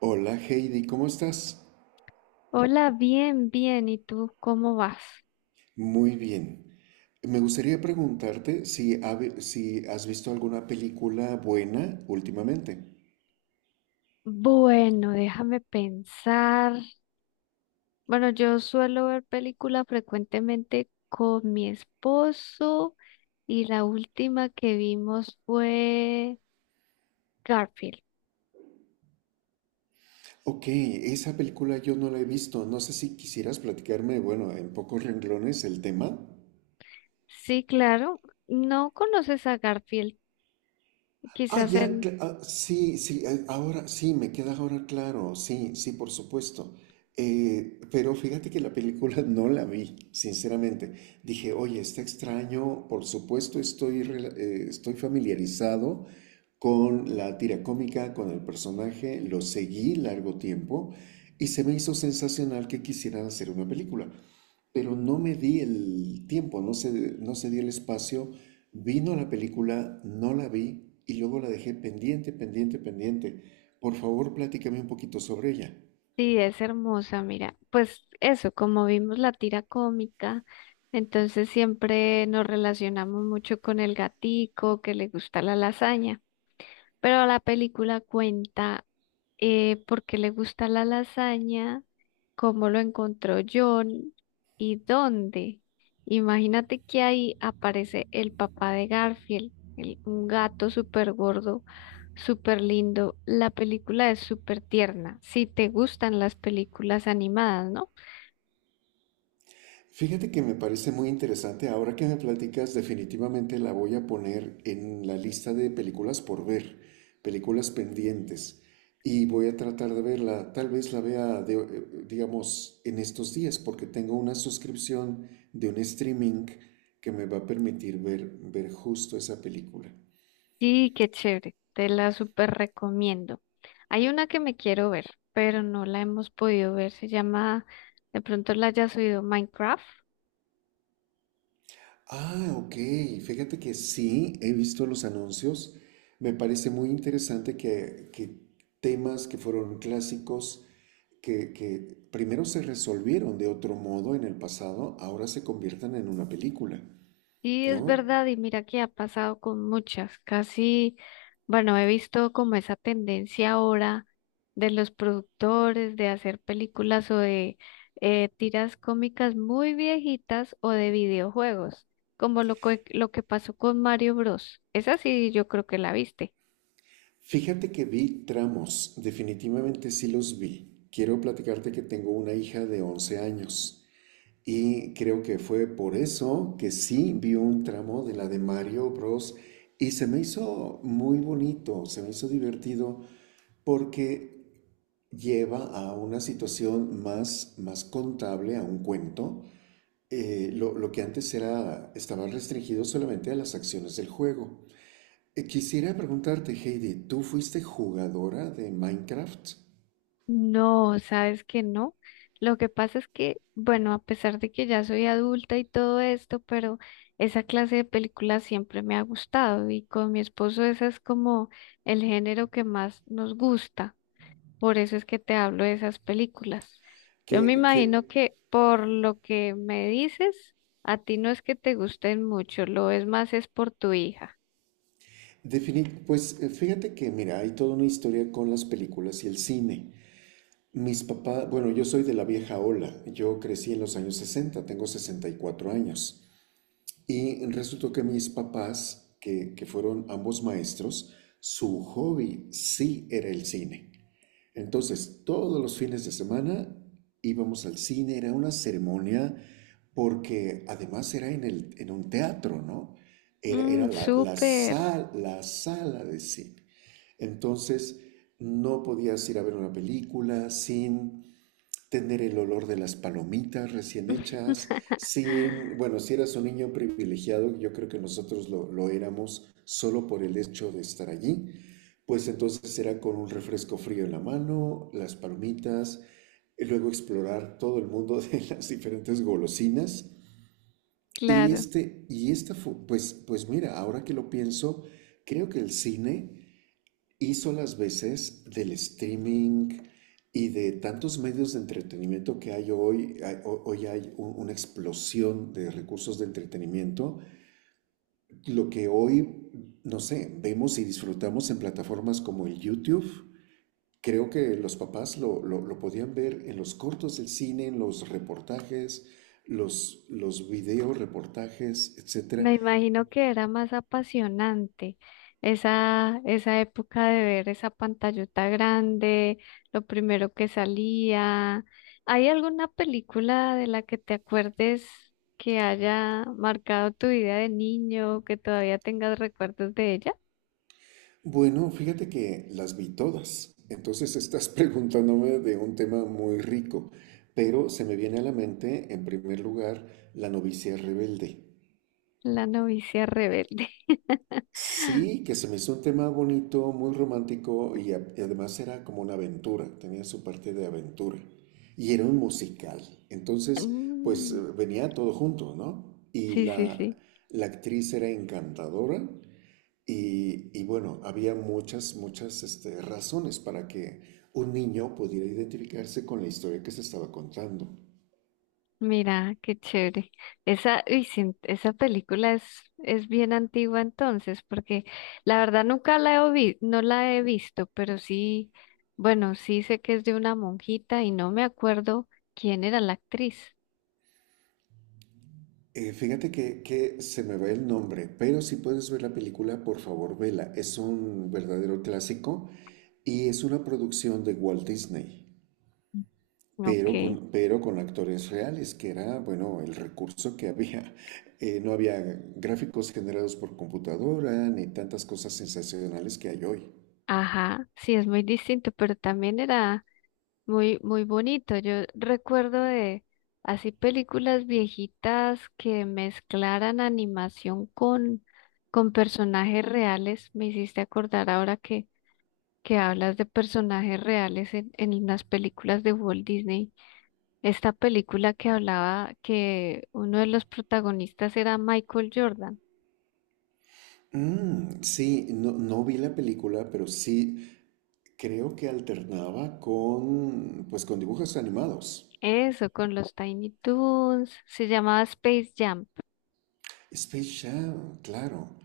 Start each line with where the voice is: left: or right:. right: Hola Heidi, ¿cómo estás?
left: Hola, bien, bien. ¿Y tú cómo vas?
right: Muy bien. Me gustaría preguntarte si, si has visto alguna película buena últimamente.
left: Bueno, déjame pensar. Bueno, yo suelo ver películas frecuentemente con mi esposo y la última que vimos fue Garfield.
right: Ok, esa película yo no la he visto. No sé si quisieras platicarme, bueno, en pocos renglones el tema.
left: Sí, claro. No conoces a Garfield.
right: Ah,
left: Quizás en
right: ya, sí, sí, ahora sí, me queda ahora claro, sí, sí, por supuesto. Pero fíjate que la película no la vi, sinceramente. Dije, oye, está extraño, por supuesto estoy, estoy familiarizado con la tira cómica, con el personaje, lo seguí largo tiempo y se me hizo sensacional que quisieran hacer una película, pero no me di el tiempo, no se, no se dio el espacio. Vino la película, no la vi y luego la dejé pendiente, pendiente, pendiente. Por favor, platícame un poquito sobre ella.
left: sí es hermosa, mira. Pues eso, como vimos la tira cómica. Entonces siempre nos relacionamos mucho con el gatico que le gusta la lasaña. Pero la película cuenta por qué le gusta la lasaña, cómo lo encontró John y dónde. Imagínate que ahí aparece el papá de Garfield, un gato súper gordo, súper lindo. La película es súper tierna, si te gustan las películas animadas, ¿no?
right: Fíjate que me parece muy interesante. Ahora que me platicas, definitivamente la voy a poner en la lista de películas por ver, películas pendientes. Y voy a tratar de verla. Tal vez la vea, digamos, en estos días, porque tengo una suscripción de un streaming que me va a permitir ver justo esa película.
left: Sí, qué chévere, te la súper recomiendo. Hay una que me quiero ver, pero no la hemos podido ver, se llama, de pronto la hayas oído, Minecraft.
right: Ah, ok. Fíjate que sí, he visto los anuncios. Me parece muy interesante que temas que fueron clásicos, que primero se resolvieron de otro modo en el pasado, ahora se conviertan en una película,
left: Sí, es
right: ¿no?
left: verdad, y mira que ha pasado con muchas, casi, bueno, he visto como esa tendencia ahora de los productores de hacer películas o de tiras cómicas muy viejitas o de videojuegos, como lo que pasó con Mario Bros. Esa sí, yo creo que la viste.
right: Fíjate que vi tramos, definitivamente sí los vi. Quiero platicarte que tengo una hija de 11 años. Y creo que fue por eso que sí vi un tramo de la de Mario Bros. Y se me hizo muy bonito, se me hizo divertido porque lleva a una situación más, más contable, a un cuento. Lo que antes era, estaba restringido solamente a las acciones del juego. Quisiera preguntarte, Heidi, ¿tú fuiste jugadora de Minecraft?
left: No, sabes que no. Lo que pasa es que, bueno, a pesar de que ya soy adulta y todo esto, pero esa clase de películas siempre me ha gustado y con mi esposo ese es como el género que más nos gusta. Por eso es que te hablo de esas películas. Yo me
right: Que
left: imagino que por lo que me dices, a ti no es que te gusten mucho, lo es más es por tu hija.
right: Fíjate que, mira, hay toda una historia con las películas y el cine. Mis papás, bueno, yo soy de la vieja ola, yo crecí en los años 60, tengo 64 años, y resultó que mis papás, que fueron ambos maestros, su hobby sí era el cine. Entonces, todos los fines de semana íbamos al cine, era una ceremonia, porque además era en un teatro, ¿no? Era
left: Mm, súper.
right: la sala de cine. Entonces, no podías ir a ver una película sin tener el olor de las palomitas recién hechas, sin, bueno, si eras un niño privilegiado, yo creo que nosotros lo éramos solo por el hecho de estar allí, pues entonces era con un refresco frío en la mano, las palomitas, y luego explorar todo el mundo de las diferentes golosinas.
left: Claro.
right: Pues, pues mira, ahora que lo pienso, creo que el cine hizo las veces del streaming y de tantos medios de entretenimiento que hay hoy. Hoy hay una explosión de recursos de entretenimiento. Lo que hoy, no sé, vemos y disfrutamos en plataformas como el YouTube. Creo que los papás lo podían ver en los cortos del cine, en los reportajes, los video reportajes, etcétera.
left: Me imagino que era más apasionante esa época de ver esa pantallota grande, lo primero que salía. ¿Hay alguna película de la que te acuerdes que haya marcado tu vida de niño, que todavía tengas recuerdos de ella?
right: Bueno, fíjate que las vi todas. Entonces estás preguntándome de un tema muy rico, pero se me viene a la mente, en primer lugar, La novicia rebelde.
left: La novicia rebelde.
right: Sí, que se me hizo un tema bonito, muy romántico y además era como una aventura, tenía su parte de aventura. Y era un musical. Entonces,
left: Mm,
right: venía todo junto, ¿no?
left: sí, sí, sí.
right: La actriz era encantadora. Y bueno, había muchas, muchas razones para que un niño pudiera identificarse con la historia que se estaba contando.
left: Mira, qué chévere. Esa película es bien antigua entonces, porque la verdad nunca no la he visto, pero sí, bueno, sí sé que es de una monjita y no me acuerdo quién era la actriz.
right: Fíjate que se me va el nombre, pero si puedes ver la película, por favor, vela. Es un verdadero clásico y es una producción de Walt Disney, pero
left: Ok,
right: pero con actores reales, que era, bueno, el recurso que había. No había gráficos generados por computadora ni tantas cosas sensacionales que hay hoy.
left: ajá, sí es muy distinto, pero también era muy, muy bonito. Yo recuerdo de así películas viejitas que mezclaran animación con personajes reales. Me hiciste acordar ahora que hablas de personajes reales en las películas de Walt Disney. Esta película que hablaba que uno de los protagonistas era Michael Jordan.
right: Mm, sí, no, no vi la película, pero sí creo que alternaba con, pues, con dibujos animados.
left: Eso, con los Tiny Toons. Se llamaba Space Jam.
right: Space Jam, claro,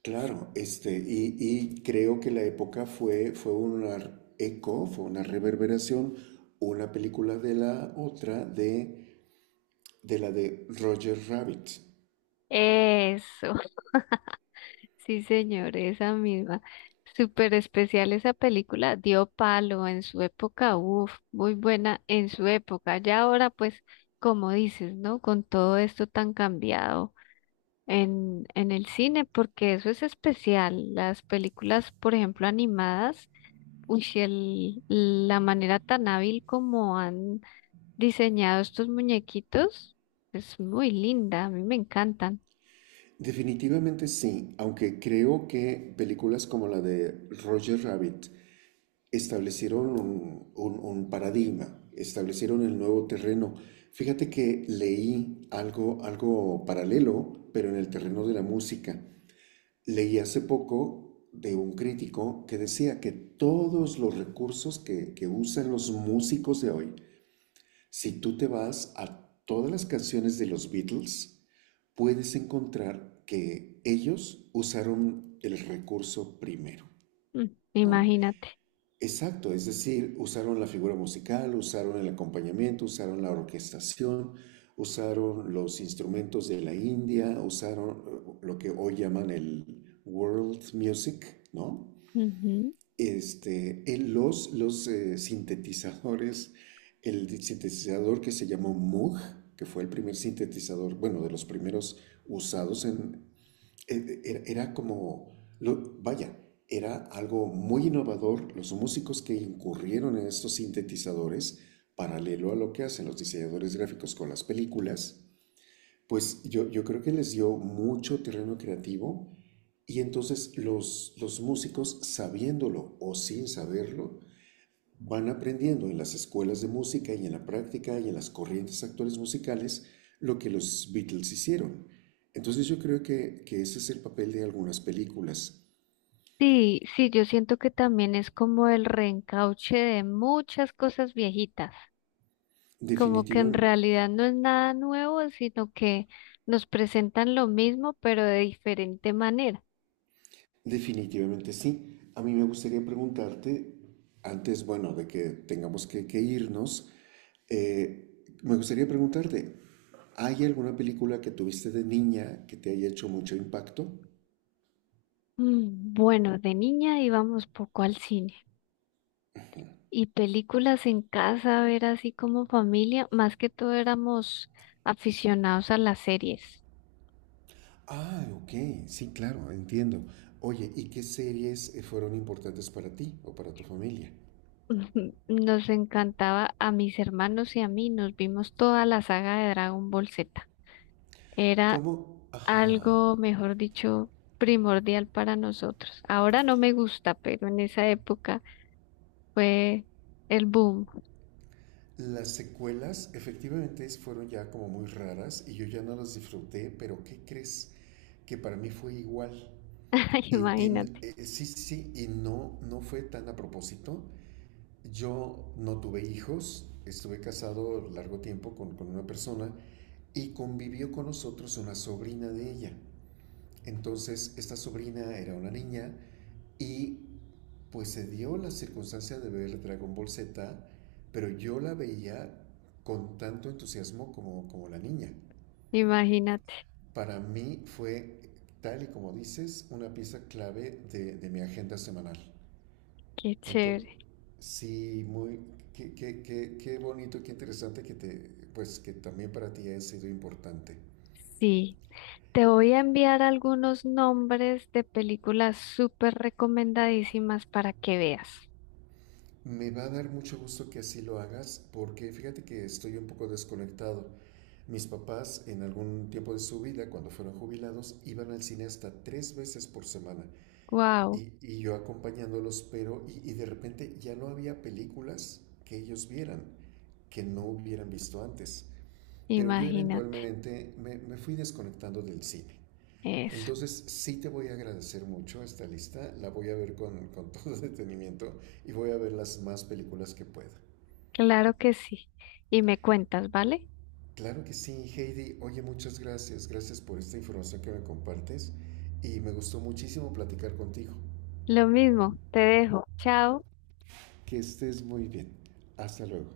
right: claro. Este, y creo que la época fue, fue una eco, fue una reverberación, una película de la otra, de la de Roger Rabbit.
left: Eso, sí, señor, esa misma. Súper especial esa película, dio palo en su época, uff, muy buena en su época. Ya ahora, pues, como dices, ¿no? Con todo esto tan cambiado en el cine, porque eso es especial. Las películas, por ejemplo, animadas, uy, si el, la manera tan hábil como han diseñado estos muñequitos es muy linda, a mí me encantan.
right: Definitivamente sí, aunque creo que películas como la de Roger Rabbit establecieron un paradigma, establecieron el nuevo terreno. Fíjate que leí algo, algo paralelo, pero en el terreno de la música. Leí hace poco de un crítico que decía que todos los recursos que usan los músicos de hoy, si tú te vas a todas las canciones de los Beatles, puedes encontrar que ellos usaron el recurso primero,
left: Mm,
right: ¿no?
left: imagínate.
right: Exacto, es decir, usaron la figura musical, usaron el acompañamiento, usaron la orquestación, usaron los instrumentos de la India, usaron lo que hoy llaman el world music, ¿no? Este, en los sintetizadores, el sintetizador que se llamó Moog, que fue el primer sintetizador, bueno, de los primeros usados en, era, era como, vaya, era algo muy innovador los músicos que incurrieron en estos sintetizadores, paralelo a lo que hacen los diseñadores gráficos con las películas, pues yo creo que les dio mucho terreno creativo y entonces los músicos, sabiéndolo o sin saberlo, van aprendiendo en las escuelas de música y en la práctica y en las corrientes actuales musicales lo que los Beatles hicieron. Entonces yo creo que ese es el papel de algunas películas.
left: Sí, sí, yo siento que también es como el reencauche de muchas cosas viejitas, como que en
right: Definitiva-
left: realidad no es nada nuevo, sino que nos presentan lo mismo, pero de diferente manera.
right: Definitivamente sí. A mí me gustaría preguntarte, antes, bueno, de que tengamos que irnos, me gustaría preguntarte, ¿hay alguna película que tuviste de niña que te haya hecho mucho impacto?
left: Mm, bueno, de niña íbamos poco al cine y películas en casa, a ver así como familia, más que todo éramos aficionados a las series.
right: Ah, ok, sí, claro, entiendo. Oye, ¿y qué series fueron importantes para ti o para tu familia?
left: Ujú, nos encantaba a mis hermanos y a mí, nos vimos toda la saga de Dragon Ball Z. Era
right: ¿Cómo? Ajá.
left: algo, mejor dicho, primordial para nosotros. Ahora no me gusta, pero en esa época fue el boom.
right: Las secuelas efectivamente fueron ya como muy raras y yo ya no las disfruté, pero ¿qué crees? Que para mí fue igual.
left: Imagínate,
right: Sí, sí, sí, y no, no fue tan a propósito. Yo no tuve hijos, estuve casado largo tiempo con una persona y convivió con nosotros una sobrina de ella. Entonces, esta sobrina era una niña y pues se dio la circunstancia de ver Dragon Ball Z, pero yo la veía con tanto entusiasmo como, como la niña.
left: imagínate,
right: Para mí fue, tal y como dices, una pieza clave de mi agenda semanal.
left: qué
right: Entonces,
left: chévere.
right: sí, muy, qué, qué, qué, qué bonito, qué interesante que, te, pues, que también para ti ha sido importante.
left: Sí, te voy a enviar algunos nombres de películas súper recomendadísimas para que veas.
right: Me va a dar mucho gusto que así lo hagas porque fíjate que estoy un poco desconectado. Mis papás en algún tiempo de su vida, cuando fueron jubilados, iban al cine hasta 3 veces por semana
left: Wow,
right: y yo acompañándolos, pero y de repente ya no había películas que ellos vieran, que no hubieran visto antes. Pero yo
left: imagínate
right: eventualmente me fui desconectando del cine.
left: eso.
right: Entonces sí te voy a agradecer mucho esta lista, la voy a ver con todo detenimiento y voy a ver las más películas que pueda.
left: Claro que sí. Y me cuentas, ¿vale?
right: Claro que sí, Heidi. Oye, muchas gracias. Gracias por esta información que me compartes y me gustó muchísimo platicar contigo.
left: Lo mismo, te dejo. Chao.
right: Que estés muy bien. Hasta luego.